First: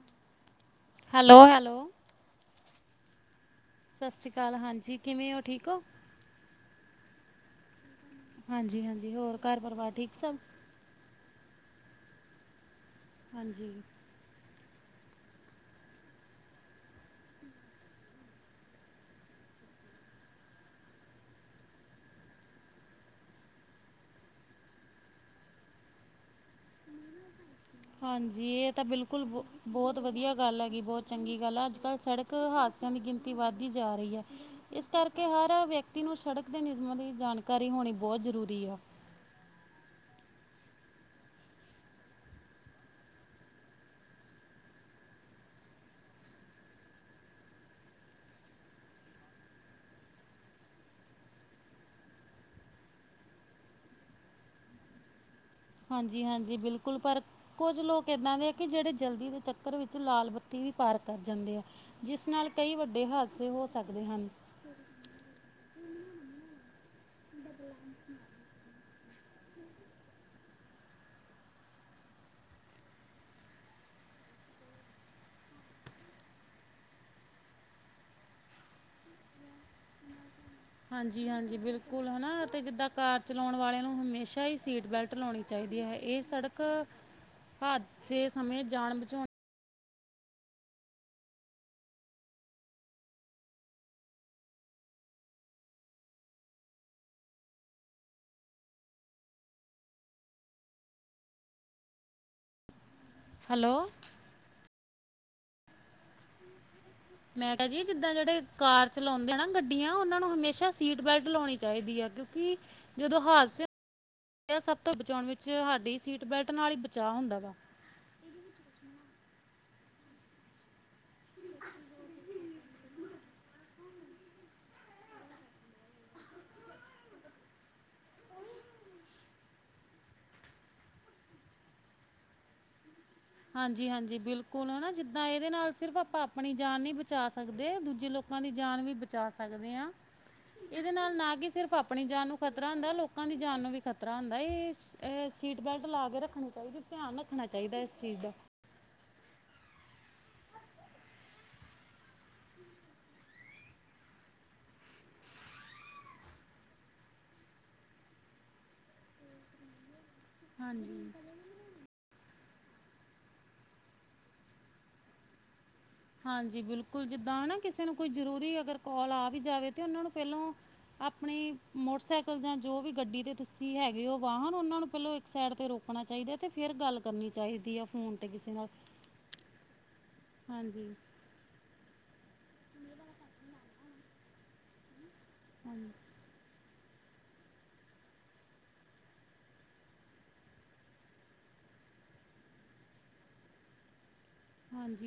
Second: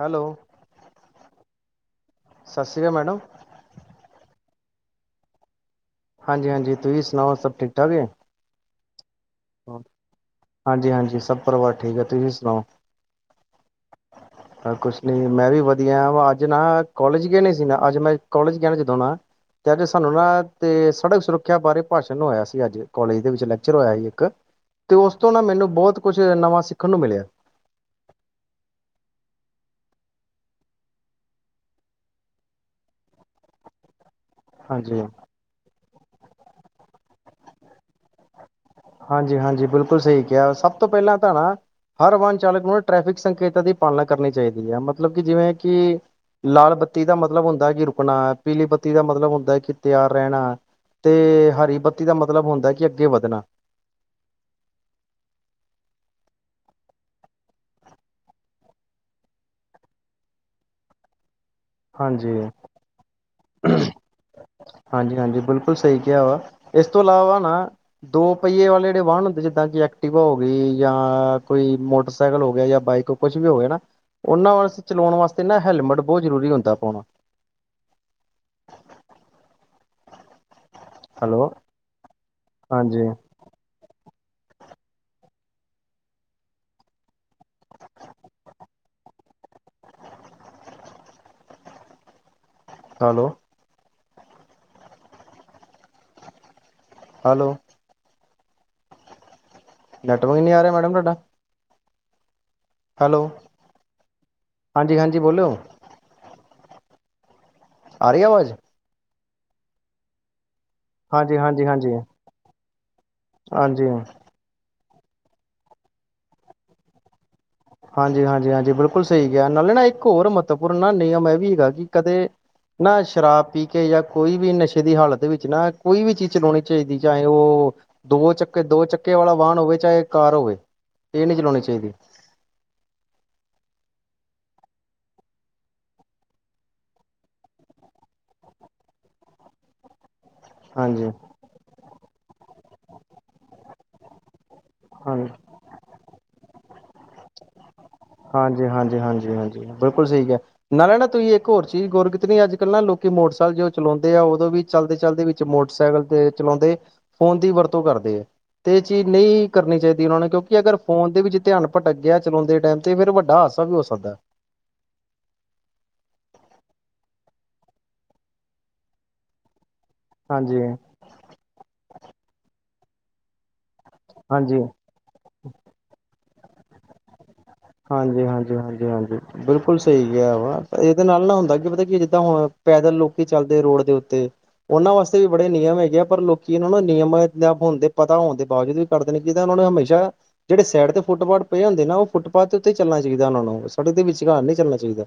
Hello hello- hello ਸਸ ਈ ਅਕਾਲ ਮੈਡਮ। ਸਤਿ ਸ਼੍ਰੀ ਕਾਲ ਹਾਂਜੀ, ਕਿਵੇਂ ਹੋ ਠੀਕ ਹੋ? ਹਾਂਜੀ- ਹਾਂਜੀ ਤੁਸੀਂ ਸੁਣਾਓ ਸਭ ਠੀਕ- ਠਾਕ ਐ? ਹਾਂਜੀ- ਹਾਂਜੀ ਹੋਰ ਘਰ ਪਰਿਵਾਰ ਠੀਕ ਸਭ? ਹਾਂਜੀ- ਹਾਂਜੀ ਸਭ ਪਰਿਵਾਰ ਠੀਕ ਐ ਤੁਸੀਂ ਸੁਣਾਓ? ਹਾਂਜੀ। ਕੁਛ ਨੀ ਮੈਂ ਵੀ ਵਧੀਆ ਆ, ਅੱਜ ਨਾ ਕੋਲੇਜ ਗਿਆ ਨਹੀਂ ਸੀ ਨਾ, ਅੱਜ ਮੈਂ ਕੋਲੇਜ ਗਿਆ ਜਦੋਂ ਨਾ- ਤੇ ਅੱਜ ਸਾਨੂੰ ਨਾ ਤੇ ਸੜਕ ਸੁਰੱਖਿਆ ਬਾਰੇ ਭਾਸ਼ਣ ਹੋਇਆ ਸੀ ਅੱਜ ਕੋਾਲਜ ਦੇ ਵਿੱਚ ਲੈਕਚਰ ਹੋਇਆ ਸੀ। ਇਕ ਤੇ ਉਸ ਤੋਂ ਨਾ ਮੈਨੂੰ ਬਹੋਤ ਕੁਛ ਨਵਾਂ ਸਿੱਖਣ ਨੂੰ ਮਿਲਿਆ। ਹਾਂਜੀ ਇਹ ਤਾਂ ਬਿਲਕੁਲ ਬ ਬੋਤ ਵਧੀਆ ਗੱਲ ਹੈਗੀ, ਬੋਤ ਚੰਗੀ ਗੱਲ ਆ ਅੱਜ ਕੱਲ ਸੜਕ, ਇੱਕ ਹਾਦਸਿਆਂ ਦੀ ਗਿਣਤੀ ਵੱਧਦੀ ਜਾ ਰਹੀ ਆ। ਇਸ ਹਾਂਜੀ ਕਰਕੇ ਹਰ ਵਿਅਕਤੀ ਨੂੰ ਸੜਕ ਦੇ ਨਿਯਮਾਂ ਦੀ ਜਾਣਕਾਰੀ ਹੋਣੀ ਬੋਤ ਜ਼ਰੂਰੀ ਆ। ਹਾਂਜੀ- ਹਾਂਜੀ ਬਿਲਕੁਲ ਸਹੀ ਕਿਹਾ, ਸਭ ਤੋਂ ਪਹਿਲਾਂ ਤਾਂ ਨਾ। ਹਰ ਵਾਹਨ ਚਾਲਕ ਨੂੰ ਟ੍ਰੈਫਿਕ ਸੰਕੇਤਾਂ ਦੀ ਪਾਲਣਾ ਕਰਨੀ ਚਾਹੀਦੀ ਏ ਮਤਲਬ ਕਿ ਜਿਵੇਂ ਕਿ- ਲਾਲ ਬੱਤੀ ਦਾ ਮਤਲਬ ਹੁੰਦਾ ਏ ਕਿ ਰੁਕਣਾ, ਪੀਲੀ ਬੱਤੀ ਦਾ ਮਤਲਬ ਹੁੰਦਾ ਕਿ ਤਿਆਰ ਰਹਿਣਾ, ਤੇ ਹਰੀ ਬੱਤੀ ਦਾ ਮਤਲਬ ਹੁੰਦਾ ਕਿ ਅੱਗੇ ਵਧਣਾ। ਹਾਂਜੀ- ਹਾਂਜੀ ਬਿਲਕੁਲ ਪਰ ਕੁੱਝ ਲੋਕ ਇੱਦਾਂ ਦੇ ਆ ਕਿ ਜਿਹੜੇ ਜਲਦੀ ਦੇ ਚੱਕਰ ਵਿੱਚ ਲਾਲ ਬੱਤੀ ਵੀ- ਪਾਰ ਕਰ ਜਾਂਦੇ ਆ। ਜਿਸ ਹਾਂਜੀ। ਨਾਲ ਕਈ ਵੱਡੇ ਹਾਦਸੇ ਹੋ ਸਕਦੇ ਹਨ। ਹਾਂਜੀ- ਹਾਂਜੀ ਬਿਲਕੁਲ ਸਹੀ ਕਿਹਾ ਵਾ, ਇਸ ਤੋਂ ਇਲਾਵਾ ਨਾ- ਦੋ ਪਹੀਏ ਵਾਲੇ ਜਿਹੜੇ ਵਾਹਨ ਹੁੰਦੇ ਜਿੱਦਾਂ ਕਿ ਐਕਟੀਵਾ ਹੋ ਗਈ, ਜਾਂ ਕੋਈ ਮੋਟਰਸਾਈਕਲ ਹੋ ਗਿਆ, ਜਾਂ ਬਾਈਕ, ਕੁਛ ਵੀ ਹੋ ਗਿਆ ਨਾ, ਉਹਨਾਂ ਵਾਸ ਚਲਾਉਣ ਵਾਸਤੇ ਨਾ ਹੈਲਮਟ ਬਹੋਤ ਜ਼ਰੂਰੀ ਹੁੰਦਾ ਪਾਉਣਾ। ਹਾਂਜੀ- ਹੈਲੋ ਹਾਂਜੀ ਬਿਲਕੁਲ ਹਨਾ ਤੇ ਜਿੱਦਾਂ ਹਾਂਜੀ ਕਾਰ- ਚਲਾਉਣ ਵਾਲਿਆਂ ਨੂੰ ਹਮੇਸ਼ਾ ਈ ਸੀਟ ਬੈਲਟ ਲਾਉਣੀ ਚਾਹੀਦੀ ਐ, ਇਹ ਸੜਕ- ਹਾਦਸੇ ਸਮੇਂ ਜਾਨ ਬਚਾਉਣ, ਹੈਲੋ, ਹੈਲੋ- ਨੈਟਰਕ ਨੀ ਆ ਰਿਹਾ ਮੈਡਮ ਤੁਹਾਡਾ? ਹੈਲੋ, ਹੈਲੋ, ਹਾਂਜੀ- ਹਾਂਜੀ ਬੋਲੋ। ਮੈਂ ਕਿਹਾ ਜੀ ਆ ਜਿੱਦਾਂ ਰਹੀ ਜਿਹੜੇ ਆਵਾਜ਼ ਕਾਰ ਚਲਾਉਂਦੇ ਆ ਨਾ ਗੱਡੀਆਂ ਉਹਨਾਂ ਨੂੰ ਹਮੇਸ਼ਾ ਸੀਟ ਬੈਲਟ ਹਾਂਜੀ ਲਾਉਣੀ ਹਾਂਜੀ ਹਾਂਜੀ ਚਾਈਦੀ ਹੈ ਅੱਗੇ ਹੂੰ ਜਦੋਂ ਹਾਦਸੇ ਹਾਂਜੀ ਹੁੰਦੇ ਸਭ ਤੋਂ ਬਚਾਣ ਵਿੱਚ ਸਾਡੀ ਸੀਟ ਬੈਲਟ ਨਾਲ ਈ ਬਚਾਅ ਹੁੰਦਾ ਵਾ। ਹਾਂਜੀ ਹਾਂਜੀ ਹਾਂਜੀ ਬਿਲਕੁਲ ਸਹੀ ਕਿਆ ਨਾਲੇ ਨਾ ਇੱਕ ਹੋਰ ਮ ਮਹੱਵਪੂਰਨ ਨਾ ਨਿਯਮ ਇਹ ਵੀ ਹੈਗਾ ਕਿ ਕਦੇ, ਨਾ ਸ਼ਰਾਬ ਪੀ ਕੇ ਜਾਂ ਕੋਈ ਵੀ ਨਸ਼ੇ ਦੀ ਹਾਲਤ ਵਿੱਚ ਨਾ ਕੋਈ ਵੀ ਚੀਜ਼ ਚਲਾਉਣੀ ਚਾਈਦੀ ਚਾਹੇ ਉਹ ਦੋ ਚੱਕੇ, ਦੋ ਚੱਕੇ ਵਾਲਾ ਵਾਹਨ ਹੋਵੇ ਚਾਹੇ ਕਾਰ ਹੋਵੇ। ਇਹ ਨੀ ਚਲਾਣੀ ਚਾਈਦੀ। ਹਾਂਜੀ ਹਾਂਜੀ ਬਿਲਕੁਲ ਹਨ ਨਾ ਜਿੱਦਾਂ ਇਹਦੇ ਨਾਲ ਸਿਰਫ ਆਪਾਂ ਆਪਣੀ ਜਾਨ ਨੀ ਬਚਾ ਸਕਦੇ ਦੂਜੇ ਲੋਕ ਲੋਕਾ ਦੀ ਜਾਨ ਵੀ ਬਚਾ ਸਕਦੇ ਆਂ। ਇਹਦੇ ਹਾਂਜੀ ਨਾਲ ਨਾ ਕਿ ਸਿਰਫ਼ ਆਪਣੀ ਜਾਨ ਨੂੰ ਖ਼ਤਰਾ ਹੁੰਦਾ। ਲੋਕਾਂ ਦੀ ਜਾਨ ਨੂੰ ਵੀ ਖ਼ਤਰਾ ਹੁੰਦਾ। ਏਸ ਹਾਂ ਏ ਸੀਟ ਬੈਲਟ ਲਾ ਕੇ ਰੱਖਨੀ ਚਾਈਦੀ ਧਿਆਨ ਰੱਖਨਾ ਚਾਹੀਦਾ ਏਸ। ਹਾਂਜੀ ਹਾਂਜੀ, ਹਾਂਜੀ ਹਾਂਜੀ ਬਿਲਕੁਲ ਸਹੀ ਕਿਹਾ। ਨਾਲੇ ਨਾ ਤੁਸੀਂ ਇੱਕ ਹੋਰ ਚੀਜ਼ ਗੋਰ ਨੀ ਕੀਤੀ। ਅੱਜ- ਕੱਲ ਨਾ ਲੋਕੀ ਮੋਟਰਸਾਈਕਲ ਜੋ ਚਲਾਉਂਦੇ ਆ ਔਦੋਂ ਵੀ ਚਲਦੇ-ਚਲਦੇ ਵਿੱਚ ਮੋਟਰਸਾਈਕਲ ਤੇ ਚਲਾਉਂਦੇ ਫੋਨ ਦੀ ਵਰਤੋਂ ਕਰਦੇ ਐ। ਏਹ ਚੀਜ਼ ਨਹੀਂ ਕਰਨੀ ਚਾਈਦੀ ਉਨਾਂ ਨੇ ਕਿਉ ਕਿ ਅਗਰ ਹਾਂਜੀ ਫੋਨ ਦੇ ਵਿੱਚ ਧਿਆਨ ਭਟਕ ਗਿਆ ਚਲਾਉਂਦੇ ਟਾਈਮ ਤੇ ਫੇਰ ਵੱਡਾ ਹਾਦਸਾ ਵੀ ਹੋ ਸਕਦੈ। ਹਾਂਜੀ, ਬਿਲਕੁਲ ਜਿੱਦਾਂ ਨਾ ਕਿਸੇ ਨੂੰ ਕੋਈ ਜ਼ਰੂਰੀ ਅਗਰ ਕੋਲ ਆ ਵੀ ਜਾਵੇ। ਤਾਂ ਉਹਨਾਂ ਨੂੰ ਪਹਿਲੋ ਹਾਂਜੀ, ਆਪਣੇ ਮੋਟਰਸਾਈਕਲ ਜਾਂ ਜੋ ਵੀ ਗੱਡੀ ਤੇ ਤੁਸੀਂ ਹੈਗੇ ਔ ਵਾਹਨ ਹਾਂਜੀ। ਉਹਨਾਂ ਨੂੰ ਪਹਿਲੋਂ ਸਾਈਡ ਤੇ ਰੋਕਣਾ ਚਾਈਦਾ ਤੇ ਫੇਰ ਗੱਲ ਕਰਨੀ ਚਾਈਦੀ। ਹਾਂਜੀ ਹਾਂਜੀ, ਹਾਂਜੀ ਹਾਂਜੀ ਬਿਲਕੁਲ ਸਹੀ ਕਿਆ ਵਾ ਹਾਂਜੀ ਇਹਦੇ ਨਾਲ ਨਾ ਹੁੰਦਾ ਕੀ ਪਤਾ ਕੀ ਜਿਦਾ ਹੁਣ ਪੈਦਲ ਲੋਕੀ ਚੱਲਦੇ ਰੋਡ ਦੇ ਉੱਤੇ ਉਹਨਾਂ ਵਾਸਤੇ ਵੀ ਬੜੇ ਨਿਯਮ ਹਾਂਜੀ ਹੈਗੇ ਪਰ ਲੋਕੀ ਏਹਨਾਂ ਨਿਯਮਾਂ ਯਮਾ ਹੋਨ ਦੇ ਪਤਾ ਹੋਨ ਦੇ ਬਾਜੂਦ ਵੀ ਕਰਦੇ ਨੇ ਕਿਸੇ ਨੂੰ ਨੇ ਹਮੇਸ਼ਾ ਜਿਹੜੇ ਸਾਈਡ ਤੇ ਫੁੱਟਪਾਥ ਪਏ ਹੁੰਦੇ ਨਾ ਉਹ ਫੁੱਟਪਾਥ ਦੇ ਉੱਤੇ ਚਲਨਾ ਚਾਈਦਾ। ਉਹਨਾਂ ਨੂੰ ਸੜਕ ਦੇ ਵਿਚਕਾਰ ਨਹੀਂ ਚੱਲਨਾ ਚਾਈਦਾ।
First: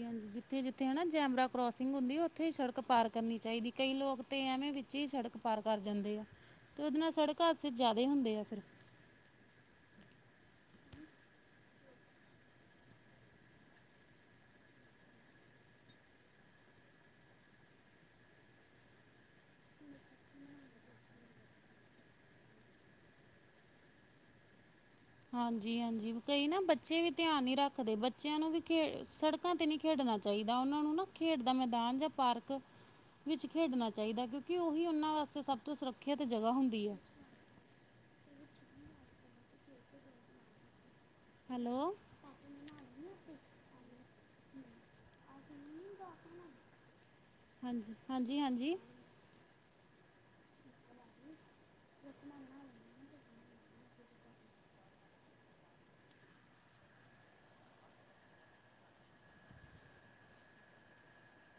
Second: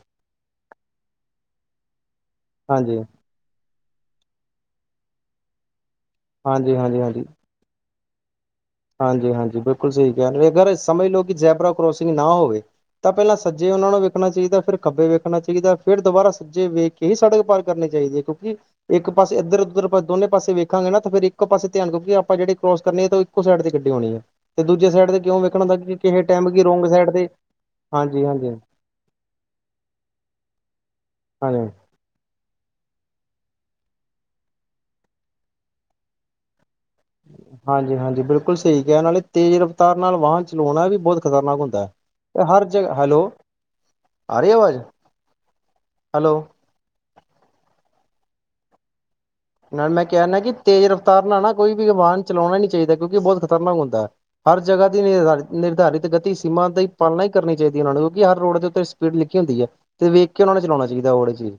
ਕਿ ਜਿੱਥੇ ਹੈ ਨਾ ਜੈਮਰਾ ਕਰੋਸਿੰਗ ਹੁੰਦੀ ਔਥੇ ਸੜਕ ਹਾਂਜੀ ਪਾਰ ਕਰਨੀ ਚਾਈਦੀ। ਕਈ ਲੋਕ ਤਾਂ ਐਵੇਂ ਵਿੱਚ ਈ ਸੜਕ ਪਾਰ ਕਰ ਜਾਂਦੇ ਆ। ਹਾਂਜੀ ਤੇ ਉਹਦੇ ਹਾਂਜੀ ਨਾਲ ਸੜਕ ਹਾਦਸੇ ਜਿਆਦੇ ਹੁੰਦੇ ਆ ਫੇਰ ਹਾਂਜੀ, ਹਾਂਜੀ ਬਿਲਕੁਲ ਸਹੀ ਕਹਿਆ। ਅਗਰ ਸਮਝ ਲਓ ਕਿ ਜੈਬਰਾ ਕਰੋਸਿੰਗ ਨਾ ਹੋਵੇ ਤਾਂ ਪਹਿਲਾਂ ਸੱਜੇ ਉਹਨਾਂ ਨੂੰ ਵੇਖਨਾ ਚਾਈਦਾ। ਫੇਰ ਖੱਬੇ ਵੇਖਨਾ ਚਾਈਦਾ। ਫੇਰ ਦੁਬਾਰਾ ਸੱਜੇ ਵੇਖ ਫੇਹ ਸੜਕ ਪਾਰ ਕਰਨੀ ਚਾਈਦੀ ਐ। ਕਿਉਂਕਿ ਇੱਕ ਪਾਸੇ ਇੱਧਰ-ਉੱਧਰ, ਦੋਵੇਂ ਪਾਸਿਆਂ ਤੋਂ ਵੇਖਾਗੇ ਨਾ, ਫਿਰ ਇੱਕ ਪਾਸੇ ਧਿਆਨ ਰੱਖਣਾ, ਕਿਉਂਕਿ ਅਸੀਂ ਕਰੋਸ ਕਰਨਾ ਤੇ ਓ ਇੱਕ ਸਾਈਡ ਦੀ ਗੱਡੀ ਹੋਣੀ ਐ, ਤੇ ਦੂਜੇ ਸਾਈਡ ਦੇ ਹਾਂਜੀ, ਹਾਂਜੀ ਕਈ ਨਾ ਬੱਚੇ ਵੀ ਤੇ ਧਿਆਨ ਨਈ ਰੱਖਦੇ। ਬੱਚਿਆਂ ਨੂੰ ਹਾਂਜੀ-ਹਾਂਜੀ ਵੀ ਖੇ ਸੜਕ ਸੜਕਾ ਤੇ ਨਈ ਖੇਡਣਾ ਚਾਈਦਾ ਉਹਨਾਂ ਨੂੰ ਨਾ ਖੇਡ ਦਾ ਹਾਂਜੀ ਮੈਦਾਨ ਜਾਂ ਪਾਰਕ ਵਿੱਚ ਖੇਡਨਾ ਚਾਈਦਾ। ਕਿਉਂਕਿ ਉਹੀ ਉਹਨਾਂ ਵਾਸਤੇ ਸਭ ਤੋਂ ਸੁਰੱਖਿਅਤ ਜਗ੍ਹਾ ਹੁੰਦੀ ਐ। ਹਾਂਜੀ, ਹਾਂਜੀ ਬਿਲਕੁਲ ਸਹੀ ਕਿਹਾ। ਨਾਲੇ ਤੇਜ਼ ਰਫਤਾਰ ਨਾਲ ਵਾਹਨ ਚਲਾਉਣਾ ਵੀ ਬੋਤ ਖ਼ਤਰਨਾਕ ਹੁੰਦਾ। ਹੈਲੋ ਤੇ ਹਰ ਜਗਾ, ਹੈਲੋ ਆ ਰਹੀ ਆਵਾਜ਼? ਹੈਲੋ। ਹਾਂਜੀ, ਹਾਂਜੀ ਹਾਂਜੀ। ਨਾਲ ਮੈਂ ਕਿਹਾ ਨ ਕਿ ਤੇਜ਼ ਰਫਤਾਰ ਨਾਲ ਨਾ ਕੋਈ ਵੀ ਵਾਹਨ ਚਲਾਉਣਾ ਨੀ ਚਾਈਦਾ ਕਿਉਂਕਿ ਬੋਤ ਖ਼ਤਰਨਾਕ ਹੁੰਦਾ ਐ। ਹਰ ਜਗ੍ਹਾ ਦੀ ਨਿਰਧਾ-ਨਿਰਧਾਰਿਤ ਗਤੀ ਸੀਮਾ ਦੀ ਪਾਲਨਾ ਈ ਕਰਨੀ ਚਾਈਦੀ। ਉਹਨਾਂ ਨੂੰ ਕਿਉਂਕਿ ਹਰ ਰੋਡ ਦੇ ਉੱਤੇ ਸਪੀਡ ਲਿੱਖੀ ਹੁੰਦੀ ਐ ਤੇ ਵੇਖ ਕੇ ਉਹਨਾ ਨੇ ਚਲਾਨਾ ਚਾਈਦਾ ਉਹ ਚੀਜ਼।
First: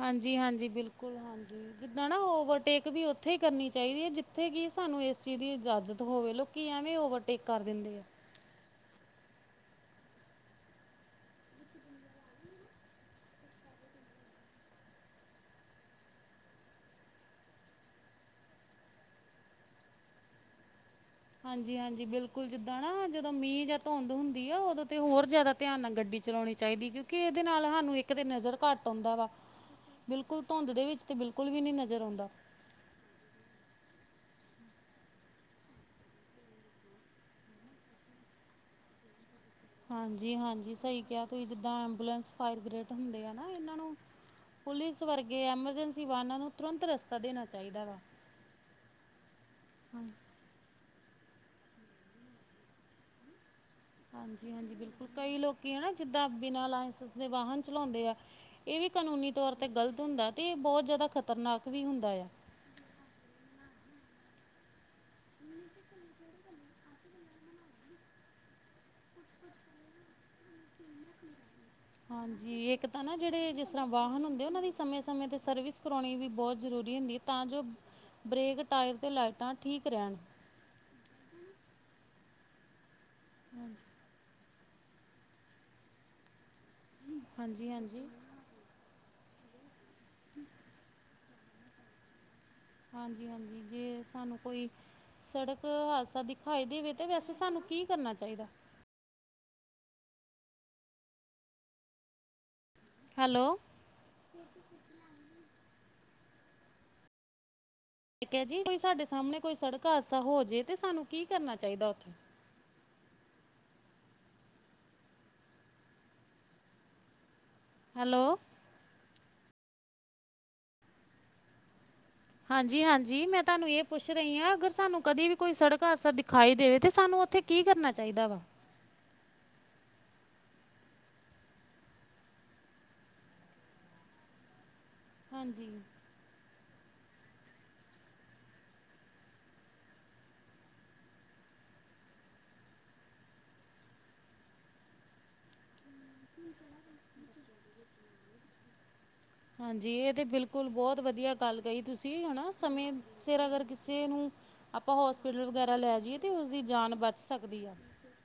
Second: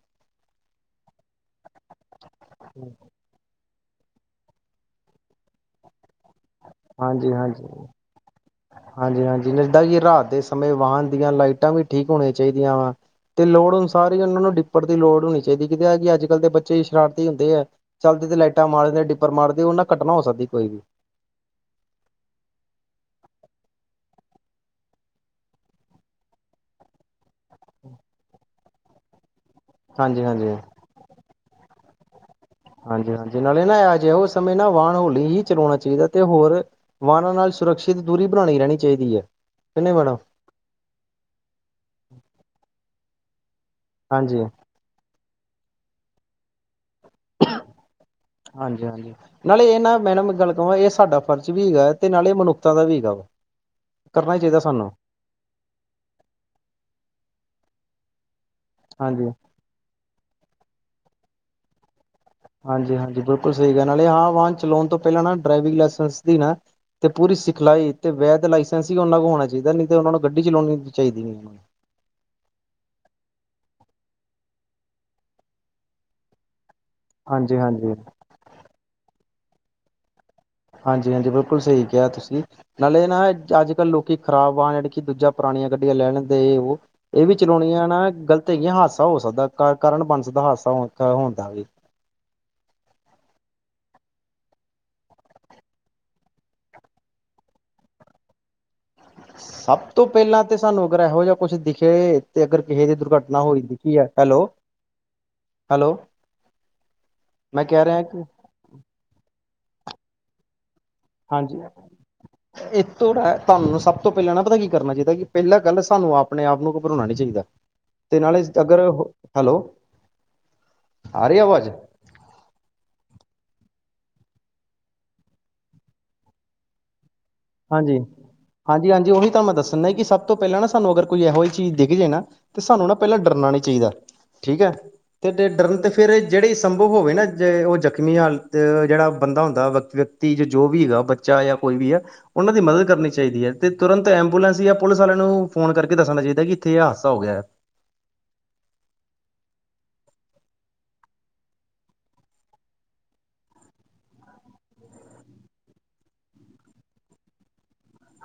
ਹਾਂਜੀ, ਹਾਂਜੀ ਬਿਲਕੁਲ ਹਾ ਜੀ ਜਿੱਦਾ ਨਾ ਓਵਰਟੇਕ ਵੀ ਉੱਥੇ ਹੀ ਕਰਨੀ ਚਾਈਦੀ ਐ। ਜਿੱਥੇ ਕੀ ਸਾਨੂੰ ਇਸ ਚੀਜ਼ ਦੀ ਇਜਾਜ਼ਤ ਹੋਵੇ। ਲੋਕੀ ਐਵੇਂ ਹਾਂਜੀ ਓਵਰਟੇਕ ਕਰ ਹਾਂਜੀ। ਦਿੰਦੇ ਆ। ਹਾਂਜੀ, ਹਾਂਜੀ ਜਿੱਦਾ ਕੀ ਰਾਤ ਦੇ ਸਮੇਂ ਵਾਹਨ ਦੀਆਂ ਲਾਈਟਾਂ ਵੀ ਠੀਕ ਹੋਣੀਆਂ ਚਾਈਦੀਆਂ [unintelligible] ਤੇ ਲੋੜ ਅਨੁਸਾਰ ਹੀ ਉਹਨਾਂ ਨੂੰ ਡਿੱਪੜ ਦੀ ਲੋੜ ਹੋਣੀ ਚਾਹੀਦੀ ਕਿ ਐਹ ਕਿ ਅੱਜ-ਕਲ ਦੇ ਬੱਚੇ ਸ਼ਰਾਰਤੀ ਹੁੰਦੇ ਐ। ਚਲਦੇ ਤੇ ਲਾਈਟਾਂ ਮਾਰਦੇ ਡਿੱਪਰ ਮਾਰਦੇ ਔਨਾਂ ਘਟਨਾ ਹੋ ਸਕਦੀ ਕੋਈ ਵੀ। ਹਾਂਜੀ-ਹਾਂਜੀ। ਬਿਲਕੁਲ ਜਿੱਦਾਂ ਨਾ ਜਦੋਂ ਮੀਂਹ ਜਾਂ ਧੁੰਦ ਹੁੰਦੀ ਆ ਉਦੋਂ ਤੇ ਹੋਰ ਜੈ਼ਦਾ ਧਿਆਨ ਨਾਲ ਗੱਡੀ ਚਲਾਉਨੀ ਚਾਹੀਦੀ, ਕਿਉਂਕਿ ਏਹਦੇ ਨਾਲ ਸਾਨੂੰ ਇੱਕ ਤੇ ਨਜ਼ਰ ਘੱਟ ਆਉਂਦਾ ਵਾ। ਹਾਂਜੀ ਬਿਲਕੁਲ ਹਾਂਜੀ। ਧੁੰਦ ਦੇ ਵਿੱਚ ਤੇ ਬਿਲਕੁਲ ਵੀ ਨੀ ਨਜ਼ਰ ਆਉਂਦਾ। ਹਾਂਜੀ-ਹਾਂਜੀ। ਨਾਲੇ ਨਾ ਅ ਐਜੋਹੇ ਸਮੇਂ ਨਾ ਵਾਹਨ ਹੋਲੀ ਹੀ ਚਲਾਉਨਾ ਚਾਹੀਦਾ ਤੇ ਹੋਰ ਵਾਹਨਾਂ ਨਾਲ ਸੁਰੱਕਿਸਤ ਦੂਰੀ ਬਣਾਉਣੀ ਰਹਿਣੀ ਚਾਹੀਦੀ ਐ। ਹਾਂਜੀ-ਹਾਂਜੀ। ਸਹੀ ਕਿਹਾ ਤੁਸੀਂ ਜਿੱਦਾਂ ਐਬੂਲੈਂਸ, ਫਾਇਰ- ਬੀਗੇ੍ਡ ਹੁੰਦੇ ਆ ਨਾ ਏਹਨਾਂ ਨੂੰ ਹਾਂਜੀ-ਹਾਂਜੀ। ਪੁਲਿਸ ਵਰਗੇ ਐਮਰਜੈਂਸੀ ਵਾਹਨਾਂ ਨੂੰ ਤੁਰੰਤ ਰਸਤਾ ਦੇਨਾ ਚਾਹੀਦਾ ਵਾ। ਹਾਂਜੀ-ਹਾਂਜੀ। ਨਾਲੇ ਇਹ ਨਾ ਮੈਡਮ ਇੱਕ ਗੱਲ ਕਵਾਂ ਇਹ ਸਾਡਾ ਫਰਜ਼ ਵੀ ਹੈਗਾ ਤੇ ਨਾਲੇ ਇਹ ਮਨੁੱਖਤਾ ਦਾ ਵੀ ਹੈਗਾ ਵਾ। ਕਰਨਾ ਹੀ ਚਾਹੀਦਾ ਹਾਂਜੀ-ਹਾਂਜੀ। ਸਾਨੂੰ ਬਿਲਕੁਲ ਕਈ ਲੋਕੀ ਹੈ ਨਾ ਜਿੱਦਾਂ ਬਿਨਾਂ ਲਾਇਸੈਂਸ ਦੇ ਵਾਹਨ ਚਲਾਉਂਦੇ ਐ ਇਹ ਵੀ ਕਾਨੂੰਨੀ ਹਾਂਜੀ। ਤੌਰ 'ਤੇ ਗਲਤ ਹੁੰਦਾ ਤੇ ਇਹ ਬਹੁਤ ਜ਼ਿਆਦਾ ਖ਼ਤਰਨਾਕ ਵੀ ਹੁੰਦਾ ਆ। ਹਾਂਜੀ -ਹਾਂਜੀ, ਬਿਲਕੁਲ ਸਹੀ ਐ। ਨਾਲੇ ਹਾਂ ਵਾਹਨ ਚਲਾਉਣ ਤੋਂ ਪਹਿਲਾਂ ਨਾ ਡਰਾਈਵਿੰਗ ਲਾਇਸੈਂਸ ਦੀ ਨਾ ਤੇ ਪੂਰੀ ਸਿਖਲਾਈ ਤੇ ਵੈਦ ਲਾਇਸੈਂਸ ਵੀ ਉਹਨਾਂ ਕੋਲ ਹੋਣਾ ਚਾਹੀਦਾ। ਨਹੀਂ ਤੇ ਉਹਨਾਂ ਨੂੰ ਗੱਡੀ ਚਲਾਉਣੀ ਨੀ ਚਾਹੀਦੀ ਨੀ। ਹਾਂਜੀ, ਇੱਕ ਤਾਂ ਨਾ ਜਿਹੜੇ ਜਿਸ ਤਰ੍ਹਾਂ ਵਾਹਨ ਹੁੰਦੇ, ਉਹਨਾਂ ਦੀ ਸਮੇਂ-ਸਮੇਂ ਤੇ ਸਰਵਿਸ ਕਰਵਾਉਣੀ ਵੀ ਬਹੁਤ ਜ਼ਰੂਰੀ ਹੁੰਦੀ ਤਾਂ ਜੋ ਹਾਂਜੀ-ਹਾਂਜੀ। ਬਰੇਕ, ਟਾਇਰ ਤੇ ਲਾਈਟਾਂ ਠੀਕ ਰਹਿਣ। ਹਾਂਜੀ- ਹਾਂਜੀ। ਬਿਲਕੁਲ ਸਹੀ ਕਿਹਾ ਤੁਸੀਂ। ਨਾਲੇ ਨਾ ਅੱਜ-ਕਲ ਲੋਕੀ ਖਰਾਬ ਵਾਹਨ ਕਿ ਦੂਜਾ, ਪੁਰਾਣੀਆਂ ਗੱਡੀਆਂ ਲੈ ਲੈਂਦੇ ਔਹ। ਇਹ ਵੀ ਹਾਂਜੀ ਹਾਂਜੀ ਚਲਾਉਣੀਆਂ ਨਾ ਗ਼ਲਤ ਹੈਗੀਆ, ਹਾਦਸਾ ਹੋ ਸਕਦੈ। ਕਕ-ਕਾਰਨ ਬਣ ਸਕਦੇ, ਹਾਦਸਾ ਹਸ ਹੋਣ ਦਾ ਵੀ ਹਾਂਜੀ-ਹਾਂਜੀ। ਜੇ ਸਾਨੂੰ ਕੋਈ ਸੜਕ ਹਾਦਸਾ ਦਿਖਾਈ ਦੇਵੇ ਤੇ ਵੈਸੇ ਸਾਨੂੰ ਕੀ ਕਰਨਾ ਚਾਹੀਦੈ? ਸਭ ਤੋਂ ਪਹਿਲਾਂ ਤੇ ਸਾਨੂੰ ਅਗਰ ਐਹੋ ਜਿਹਾ ਕੁਛ ਦਿਖੇ ਤੇ ਅਗਰ ਕਿਸੇ ਦੀ ਦੁਰਘਟਨਾ ਹੈਲੋ ਹੋਈਦੀ ਕੀ ਐ? Hello, hello! ਮੈਂ ਕਹਿ ਰਿਆ ਏ ਜੀ। ਕੋਈ ਸਾਡੇ ਸਾਹਮਣੇ ਕੋਈ ਸੜਕ ਹਾਦਸਾ ਹੋ ਜਏ ਤੇ ਸਾਨੂੰ ਕੀ ਕਰਨਾ ਹਾਂਜੀ-ਹਾਂ। ਚਾਹੀਦਾ ਉੱਥੇ ਇਹ ਤੋੜਾ ਤੁਹਾਨੂੰ ਸਭ ਤੋਂ ਪਹਿਲਾਂ, ਨਾ ਪਤਾ ਕੀ ਕਰਨਾ ਚਾਹੀਦਾ? ਕਿ ਪਹਿਲਾਂ ਗੱਲ ਸਾਨੂੰ ਆਪਣੇ ਆਪ ਨੂੰ ਘਬਰਾਉਣਾ ਨੀ ਚਾਹੀਦਾ। ਤੇ ਹੈਲੋ ਨਾਲੇ, ਅਗਰ ਹੈਲੋ। ਆ ਰੀ ਐ ਆਵਾਜ਼? ਹਾਂਜੀ-ਹਾਂਜੀ। ਮੈਂ ਤੁਹਾਨੂੰ ਇਹ ਪੁੱਛ ਰਹੀ ਆ ਅਗਰ ਸਾਨੂੰ ਕਦੇ ਵੀ ਕੋਈ ਸੜਕ ਹਾਦਸਾ ਦਿਖਾਈ ਦੇਵੇ ਤੇ ਸਾਨੂੰ ਉੱਥੇ ਕੀ ਕਰਨਾ ਚਾਹੀਦਾ ਵਾ ਹਾਂਜੀ-ਹਾਂਜੀ-ਹਾਂਜੀ। ਉਹੀ ਤਾਂ ਮੈਂ ਦੱਸਨਾ ਕਿ ਸਭ ਤੋਂ ਪਹਿਲਾਂ ਨਾ ਸਾਨੂੰ ਅਗਰ ਕੋਈ ਐਹੋ ਜਿਹੀ ਚੀਜ਼ ਦਿਖ ਜੇ ਨਾ ਤੇ ਸਾਨੂੰ ਨਾ ਪਹਿਲਾਂ ਡਰਨਾ ਨੀ ਚਾਹੀਦਾ। ਠੀਕ ਐ ਤੇ ਹਾਂਜੀ ਡਰਨ ਤੇ ਫਿਰ ਇਹ ਜਿਹੜੀ ਸੰਭਵ ਹੋਵੇ ਨਾ, ਜੇ ਉਹ ਜ਼ਖ਼ਮੀ ਹਾਲਤ ਜਿਹੜਾ ਬੰਦਾ ਹੁੰਦਾ ਵ ਧੀ, ਜੋ ਵੀ ਹੈਗਾ। ਬੱਚਾ ਜਾਂ ਕੋਈ ਵੀ ਐ। ਉਨ੍ਹਾਂ ਦੀ ਮਦਦ ਕਰਨੀ ਚਾਹੀਦੀ ਐ ਤੇ ਤੁਰੰਤ ਐਂਬੂਲੈਂਸ ਜਾਂ ਪੁਲਿਸ ਵਾਲੇ ਨੂੰ ਫੋਨ ਕਰਕੇ ਦੱਸਣਾ ਚਹੀਦੈ, ਕਿ ਇੱਥੇ ਏ ਹਾਦਸਾ ਹੋ ਗਿਆ ਐ। ਹਾਂਜੀ। ਇਹ ਤੇ ਬਿਲਕੁਲ ਬਹੁਤ ਵਦੀਆ ਗੱਲ ਕਹੀ ਤੁਸੀਂ‌ ਹਨਾ। ਸਮੇ ਸਿਰ ਅਗਰ ਕਿਸੇ ਨੂੰ ਆਪਾਂ ਹੋਸਪਿਟਲ ਵਗੈਰਾ ਲੈ ਜਈਏ‌ ਤੇ ਉਸਦੀ ਜਾਨ ਬਚ ਸਕਦੀ ਆ।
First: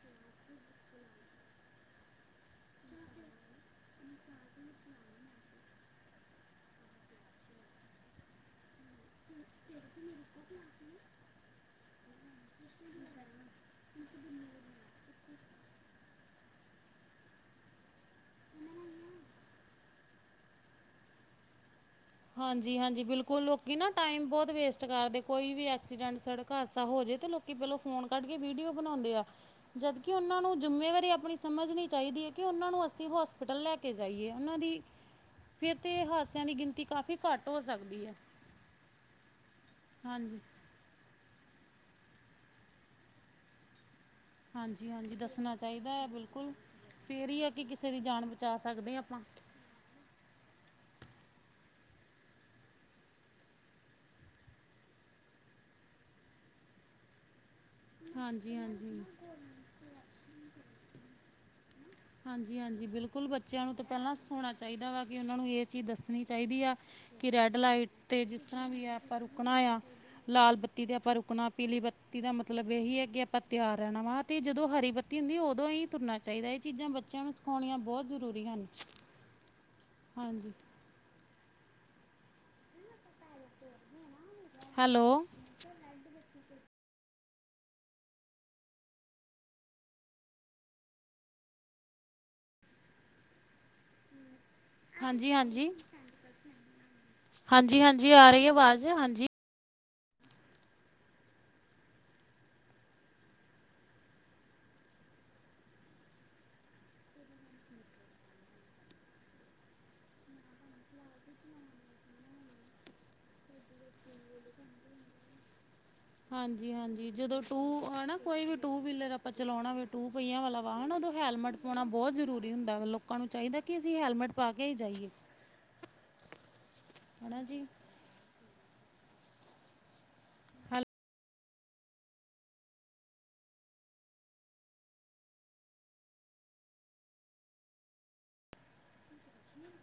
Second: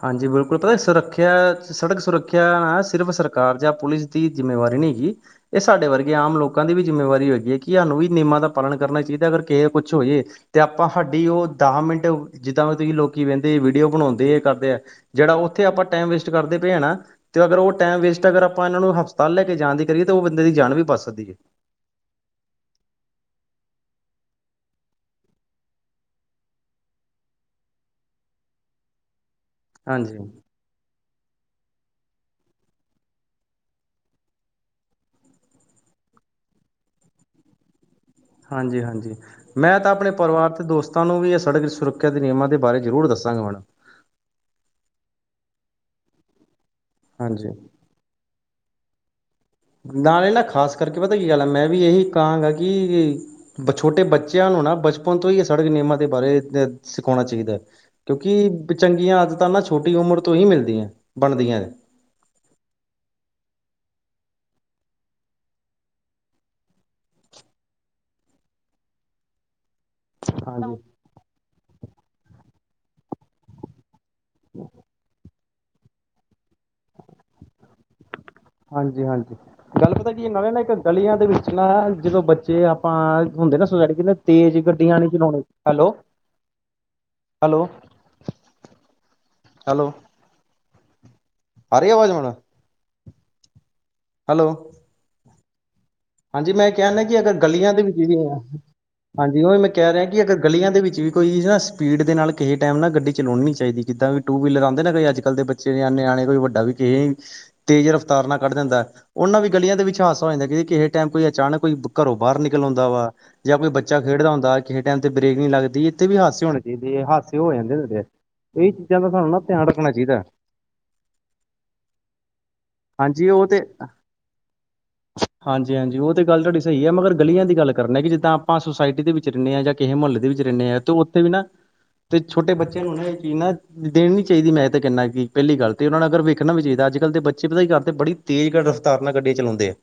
ਹਾਂਜੀ। ਬਿਲਕੁਲ ਪਤਾ ਸੁਰੱਖਿਆ, ਸੜਕ ਸੁਰੱਖਿਆ ਨਾ ਸਿਰਫ ਸਰਕਾਰ ਜਾਂ ਪੁਲਿਸ ਦੀ ਜਿੰਮੇਵਾਰੀ ਨਹੀਂ ਹੈਗੀ। ਇਹ ਸਾਡੇ ਵਰਗੇ ਆਮ ਲੋਕਾਂ ਦੀ ਵੀ ਜਿੰਮੇਵਾਰੀ ਹੈਗੀ ਐਂ ਕਿ ਸਾਨੂੰ ਵੀ ਨਿਯਮਾਂ ਦਾ ਪ੍ਰਣ ਕਰਨਾ ਚਾਹੀਦੈ। ਅਗਰ ਕਿਸੇ ਨੂੰ ਕੁਛ ਹੋ ਜਏ, ਤੇ ਆਪਾਂ ਹਾਡੀ ਉਹ ਦਾਹ ਮਿੰਟ ਜਿੱਦਾਂ ਵੀ ਤੁਸੀਂ ਲੋਕੀ ਵਹਿੰਦੇ ਵੀਡੀਓ ਬਣਾਉਂਦੇ ਕ ਜਿਹੜਾ ਉੱਥੇ ਆਪਾਂ ਟਾਈਮ ਵੇਸਟ ਕਰਦੇ ਪਏ ਆ ਨਾ ਤੇ ਅਗਰ ਉਹ ਟਾਈਮ ਵੇਸਟ ਅਗਰ ਆਪਾਂ ਇਹਨਾਂ ਨੂੰ ਹਸਪਤਾਲ ਲੈ ਕੇ ਜਾਣ ਦੀ ਕਰੀਏ, ਤਾਂ ਉਹ ਬੰਦੇ ਦੀ ਜਾਨ ਵੀ ਬਚ ਸਕਦੀ ਏ। ਹਾਂਜੀ, ਹਾਂਜੀ, ਬਿਲਕੁਲ ਲੋਕੀ ਨਾ ਟਾਈਮ ਬਹੁਤ ਵੇਸਟ ਕਰਦੇ, ਕੋਈ ਵੀ ਐਕਸੀਡੈਂਟ, ਸੜਕ ਹਾਦਸਾ ਹੋ ਜੇ ਤਾਂ ਲੋਕ ਕਿ ਪਹਿਲੋਂ ਫੋਨ ਕੱਢ ਕੇ ਵੀਡੀਓ ਬਣਾਉਂਦੇ ਆ, ਜਦਕਿ ਹਾਂਜੀ, ਉਹਨਾਂ ਨੂੰ ਜਿੰਮੇਵਾਰੀ ਆਪਣੀ ਸਮਝਨੀ ਚਾਹੀਦੀ ਏ, ਕਿ ਉਹਨਾਂ ਨੂੰ ਅਸੀਂ ਹੋਸਪਿਟਲ ਲੈ ਕੇ ਜਾਈਏ ਉਹਨਾਂ ਦੀ ਫੇਰ ਤੇ ਹਾਦਸਿਆਂ ਦੀ ਗਿਣਤੀ ਕਾਫ਼ੀ ਘੱਟ ਹੋ ਸਕਦੀ ਏ। ਹਾਂਜੀ, ਹਾਂਜੀ। ਮੈਂ ਤਾਂ ਆਪਣੇ ਪਰਿਵਾਰ ਤੇ ਦੋਸਤ ਤੁਹਾਨੂੰ ਵੀ ਇਹ ਸੜਕ ਸੁਰੱਖਿਆ ਦੇ ਨਿਯਮਾਂ ਦੇ ਬਾਰੇ ਜ਼ਰੂਰ ਦੱਸਾਂਗਾ ਮੈਡਮ। ਹਾਂਜੀ -ਹਾਂਜੀ, ਦੱਸਣਾ ਚਾਹੀਦੈ ਬਿਲਕੁਲ, ਫੇਰ ਹੀ ਹਾਂਜੀ। ਅਗੇ ਕਿਸੇ ਦੀ ਜਾਨ ਬਚਾ ਸਕਦੇ ਹਾਂ ਆਪਾਂ। ਨਾਲੇ ਨਾ ਖਾਸ ਕਰਕੇ ਪਤਾ ਕੀ ਗੱਲ ਆ? ਮੈਂ ਵੀ ਇਹੀ ਕਹਾਂਗਾ ਕਿ ਬਈ ਛੋਟੇ ਬੱਚਿਆਂ ਨੂੰ ਨਾ ਬਚਪਨ ਤੋਂ ਹੀ ਸੜਕ ਨਿਯਮਾਂ ਦੇ ਬਾਰੇ ਦ ਸਿਖਾਉਣਾ ਚਾਹੀਦੇ। ਹਾਂਜੀ ਕਿਉਂਕਿ ਹਾਂਜੀ ਚੰਗੀਆਂ ਆਦਤਾ ਨਾ ਛੋਟੀ ਉਮਰ ਤੋਂ ਹੀ ਮਿਲਦੀਐ, ਬਣਦੀਐ ਐ। ਹਾਂਜੀ, ਹਾਂਜੀ ਬਿਲਕੁਲ ਬੱਚਿਆਂ ਨੂੰ ਤਾਂ ਪਹਿਲਾਂ ਸਿਖਾਉਣਾ ਚਾਹੀਦਾ ਵਾ, ਕਿ ਇਨ੍ਹਾਂ ਨੂੰ ਇਹ ਚੀਜ਼ ਦੱਸਣੀ ਚਾਹੀਦੀ ਆ। ਕਿ ਰੈਡ ਲਾਈਟ ਤੇ ਜਿਸ ਤਰ੍ਹਾਂ ਵੀ ਆ ਆਪਾਂ ਰੁਕਣਾ ਆ। ਲਾਲ ਹਾਂਜੀ, ਬੱਤੀ ਦੇ ਆਪਾਂ ਰੁਕਣਾ, ਪੀਲੀ ਬੱਤੀ ਦਾ ਮਤਲਬ ਇਹੀ ਹੈ ਕਿ ਆਪਾਂ ਤਿਆਰ ਰਹਿਣਾ ਵਾ। ਤੇ ਜਦੋਂ ਹਰੀ ਬੱਤੀ ਹੁੰਦੀ ਏ ਉਦੋਂ ਹੀ ਤੁਰਨਾ ਚਾਹੀਦਾ, ਇਹ ਚੀਜ਼ਾਂ ਬੱਚਿਆਂ ਨੂੰ ਸਿਖਾਉਣੀਆਂ ਬਹੁਤ ਜ਼ਰੂਰੀ। ਹਨ ਹਾਂਜੀ, ਹਾਂਜੀ ਗੱਲ ਪਤਾ ਕੀ ਹੈ? ਨਾਲੇ ਹਾਂਜੀ ਨਾ ਇੱਕ ਗਲੀਆਂ ਦੇ ਵਿੱਚ ਨਾ ਜਦੋਂ ਬੱਚੇ ਜੇ ਆਪਾਂ ਹੁੰਦੇ ਨਾ ਸੋਸਾਇਟੀ ਚ, ਕਹਿੰਦੇ ਤੇਜ਼ ਗੱਡੀਆਂ ਹੈਲੋ ਨੀ ਚਲਾਉਣੀ। Hello, hello, hello. ਆ ਰਹੀ ਅਵਾਜ਼ ਹੁਣ। ਹੈਲੋ। ਹਾਂਜੀ, ਹਾਂਜੀ। ਹਾਂਜੀ ਮੈਂ ਕਹਿੰਦਾ ਕਿ ਅਗਰ ਗਲੀਆਂ ਹਾਂਜੀ ਦੇ ਵਿੱਚ ਹਾਂਜੀ ਵੀ ਆ ਰਹੀ ਆਵਾਜ਼ ਹਾਂਜੀ ਓਵੀ ਮੈ ਕਹਿ ਰਿਹੇ ਕਿ ਅਗਰ ਗਲੀਆਂ ਦੇ ਵਿੱਚ ਵੀ ਕੋਈ ਨਾ ਸਪੀਡ ਦੇ ਨਾਲ ਕਿਸੇ ਟਾਈਮ ਨਾ ਗੱਡੀ ਚਲਾਉਣੀ ਨੀ ਚਾਹੀਦੀ, ਜੀਦਾ ਵੀ ਟੂ ਵੀਲਰ ਔਉਂਦੇ ਨਾ ਕੋਈ ਅਕੱਲ ਦੇ ਬੱਚੇ ਨਿਆਣੇ ਕੋਈ ਵੱਡਾ ਵੀਚ ਏਹ ਤੇਜ਼ ਰਫਤਾਰ ਨਾਲ ਕੱਢ ਦਿੰਦਾ ਹੈ, ਉਹਨਾਂ ਵੀ ਗਲੀਆਂ ਦੇ ਵਿੱਚ ਹਾਦਸਾਹੋ ਜਾਂਦਾ। ਕਦੀ ਕਿਸੇ ਇਸ ਟੈਮ ਕੋਈ ਅਚਾਨਕ ਕੋਈ ਘਰੋਂ ਬਾਹਰ ਨਿਕਲ ਔੰਦਾ ਵਾ। ਜਾਂ ਕੋਈ ਬੱਚਾ ਖੇਡਦਾ ਹੁੰਦਾ, ਕੀਹੇ ਟੈਮ ਤੇ ਬ੍ਰੇਕ ਨਹੀਂ ਲੱਗਦੀ। ਵੀ ਹਾਦਸੇ ਹੋਣੇ ਹਾਂਜੀ, ਚਾਹੀਦੇ ਹੈ ਹਾਂਜੀ ਹਾਦਸੇ ਜਦੋਂ ਹੋ ਟੂ ਜਾਂਦੇ ਹੁੰਦੇ ਆ ਹਨਾ ਕੋਈ ਵੀ ਇਹ ਟੂ ਚੀਜ਼ਾਂ ਦਾ ਵੀਲਰ ਸਾਨੂੰ ਆਪਾਂ ਨਾ ਧਿਆਨ ਚਲਾਉਣਾ ਵਾ, ਰੱਖਣਾ ਟੂ ਚਾਹੀਦਾ ਪਹੀਆਂ ਵਾਲਾ ਪਾਉ ਨਾ ਉਦੋਂ ਹੈਲਮਟ ਪਾਉਣਾ ਬਹੁਤ ਜ਼ਰੂਰੀ ਹੁੰਦਾ, ਲੋਕਾਂ ਨੂੰ ਹਾਂਜੀ ਉਹ ਚਾਹੀਦਾ ਤੇ ਕਿ ਅਸੀਂ ਹੈਲਮਟ ਪਾ ਕੇ ਹੀ ਜਾਈਏ। ਹਾਂਜੀ, ਹਾਂਜੀ ਉਹ ਤਾਂ ਗੱਲ ਤੁਹਾਡੀ ਸਹੀ ਹੈ, ਮਗਰ ਹਨਾ ਗਲੀਆਂ ਦੀ ਜੀ ਗੱਲ ਕਰਨ ਕਿ ਜਿੱਦਾਂ ਆਪਾਂ ਸੁਸਾਇਟੀ ਦੇ ਵਿੱਚ ਰਹਿੰਦੇ ਹਾਂ, ਜਾਂ ਕਿਸੇ ਮੁਹੱਲੋ ਦੇ ਵਿੱਚ ਰਹਿੰਦੇ ਹਾਂ ਹੈਲ ਤੇ ਉੱਥੇ ਵੀ ਨਾ ਤੇ ਛੋਟੇ ਬੱਚਿਆਂ ਨੂੰ ਨੇ ਕਿ ਨਾ ਦੇਣੀ ਨੀ ਚਾਹੀਦੀ ਮੈਂ ਤਾਂ ਕਹਿੰਦਾ ਕਿ ਪਹਿਲੀ ਗੱਲ ਤੇ ਉਹਨਾਂ ਨੂੰ ਅਗਰ ਵੇਖਣਾ ਵੀ ਚਾਹੀਦਾ ਅੱਜ- ਕੱਲ੍ਹ ਦੇ ਬੱਚੇ ਪਤਾ ਕਿ ਕਰ ਦੇ ਬੜੀ ਤੇਜ਼ਗੜ ਰਫ਼ਤਾਰ ਨਾਲ ਗੱਡੀਆਂ ਚਲਾਉਂਦੇ ਆ।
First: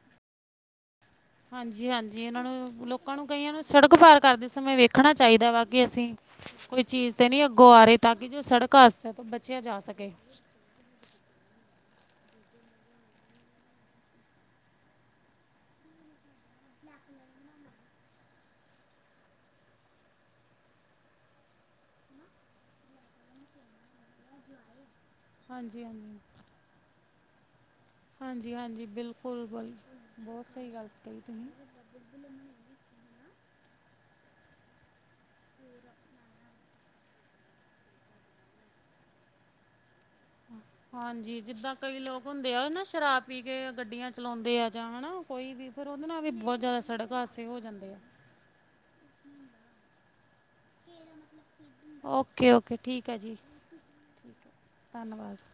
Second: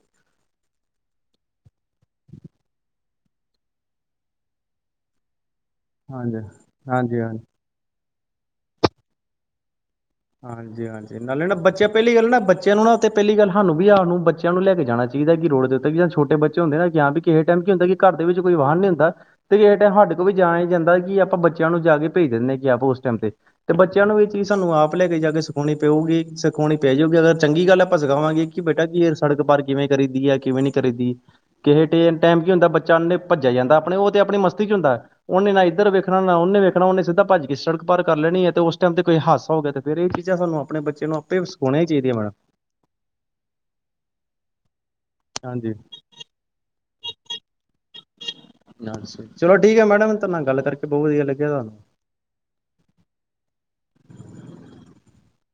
ਹਾਂਜੀ, ਹਾਂਜੀ ਇਹਨਾਂ ਨੂੰ ਲੋਕਾਂ ਨੂੰ ਕਈਆਂ ਨੂੰ ਸੜਕ ਪਾਰ ਕਰਦੇ ਸਮੇਂ ਵੇਖਣਾ ਚਾਹੀਦਾ ਵਾ ਕਿ ਅਸੀਂ ਹਾਂਜੀ, ਕੋਈ ਚੀਜ਼ ਹਾਂਜੀ, ਤੇ ਹਾਂਜੀ। ਨਹੀਂ ਅੱਗੋਂ ਆ ਰਹੇ, ਤਾਂ ਕਿ ਜੋ ਸੜਕ ਹਾਦਸਾ ਤੋ ਬਚਿਆ ਜਾ ਸਕੇ। ਹਾਂਜੀ, ਹਾਂਜੀ। ਨਾਲ ਨਾ ਬੱਚਿਆਂ ਪਹਿਲੀ ਗੱਲ ਨਾ ਬੱਚਿਆਂ ਨੂੰ ਨਾ ਪਹਿਲੀ ਗੱਲ ਸਾਨੂੰ ਵੀ ਆਪਹ ਨੂੰ ਬੱਚਿਆਂ ਨੂੰ ਲੈ ਕੇ ਜਾਣਾ ਚਾਹੀਦਾ, ਕਿ ਰੋਡ ਦੇ ਉੱਤੇ ਜਾਂ ਛੋਟੇ ਬੱਚੇ ਬੱਚੇ ਹੁੰਦੇ ਨੇ ਜਾ ਤੇ ਵੀ ਕਿਸੇ ਟਾਈਮ ਕੀ ਹੁੰਦਾ ਕਿ ਘਰ ਦੇ ਵਿੱਚ ਕੋਈ ਵਾਹਨ ਨੀ ਹੁੰਦਾ ਤੇ ਇਹ ਟਾਈਮ ਸਾਡੇ ਕੋਲ ਵੀ ਜਾਣਾ ਹੀ ਜਾਂਦਾ, ਕਿ ਆਪਾਂ ਬੱਚਿਆਂ ਨੂੰ ਜਾ ਕੇ ਭੇਜ ਦਿੰਦੇ ਹਾ ਕਿ ਆਪ ਉਸ ਟਾਈਮ ਤੇ ਤੇ ਬੱਚਿਆਂ ਨੂੰ ਇਹ ਚੀਜ਼ ਸਾਨੂੰ ਆਪ ਲੈ ਕੇ ਜਾ ਕੇ ਸਿਖਾਉਣੀ ਹਾਂਜੀ-ਹਾਂਜੀ, ਪਊਗੀ ਸਿਖਾਉਣੀ ਪੈ ਜਾਊਗੀ, ਅਗਰ ਚੰਗੀ ਗੱਲ ਹੈ ਆਪ ਸਿਖਾਵਾਂਗੇ ਕਿ ਹਾਂਜੀ-ਹਾਂਜੀ ਬੇਟਾ ਕੀ ਇਹ ਸੜਕ ਬਿਲਕੁਲ ਪਾਰ ਬਲ ਕਿਵੇਂ ਕਰੀਦੀ ਹੈ, ਬਹੁਤ ਕਿਵੇਂ ਨਹੀਂ ਸਹੀ ਗੱਲ ਕਰੀਦੀ ਕਹੀ ਤੁਸੀਂ ਕਿਸੇ ਟਾਈਮ ਕੀ ਹੁੰਦਾ ਬੱਚਾ ਭੱਜਿਆ ਜਾਂਦਾ, ਆਪਣੇ ਉਹ ਤੇ ਆਪਣੀ ਮਸਤੀ ਚ ਹੁੰਦਾ ਉਹਨੇ ਨਾ ਇੱਧਰ ਵੇਖਣਾ ਨਾ ਉਹਨੇ ਵੇਖਣਾ ਤੇ ਉਹਨੇ ਸਿਧਾ ਭੱਜ ਕੇ ਸੜਕ ਪਾਰ ਕਰ ਲੈਣੀ ਹੈ, ਤੇ ਉਸ ਟਾਈਮ ਤੇ ਕੋਈ ਹਾਦਸਾ ਹੋ ਗਿਆ ਤੇ ਫੇਰ ਇਹ ਚੀਜ਼ਾਂ ਸਾਨੂੰ ਆਪਣੇ ਬੱਚੇ ਨੂੰ ਹਾਂਜੀ ਆਪੇ ਜਿੱਦਾਂ ਸਿਖਾਉਣੀਆਂ ਕਈ ਚਾਹੀਦੀਆਂ ਲੋਕ ਮੈਡਮ ਹੁੰਦੇ ਆ ਨਾ ਸ਼ਰਾਬ ਪੀ ਕੇ ਗੱਡੀਆਂ ਚਲਾਉਂਦੇ ਆ ਜਾਂ ਹਨਾ ਕੋਈ ਵੀ, ਹਾਂਜੀ ਫੇਰ ਓ ਔਦੋ ਨਾਲ ਵੀ ਬਹੁਤ ਜ਼ਿਆਦਾ ਸੜਕ ਹਾਦਸੇ ਹੋ ਜਾਂਦੇ ਆ। ਚਲੋ ਠੀਕ ਹੈ ਮੈਡਮ ਤੁਹਾਡੇ ਨਾਲ ਗੱਲ ਕਰਕੇ ਬਹੁਤ ਵਧੀਆ ਲੱਗਿਆ ਤੁਹਾਨੂੰ ਓਕੇ ਓਕੇ ਠੀਕ ਹੈ ਜੀ ਧੰਨਵਾਦ।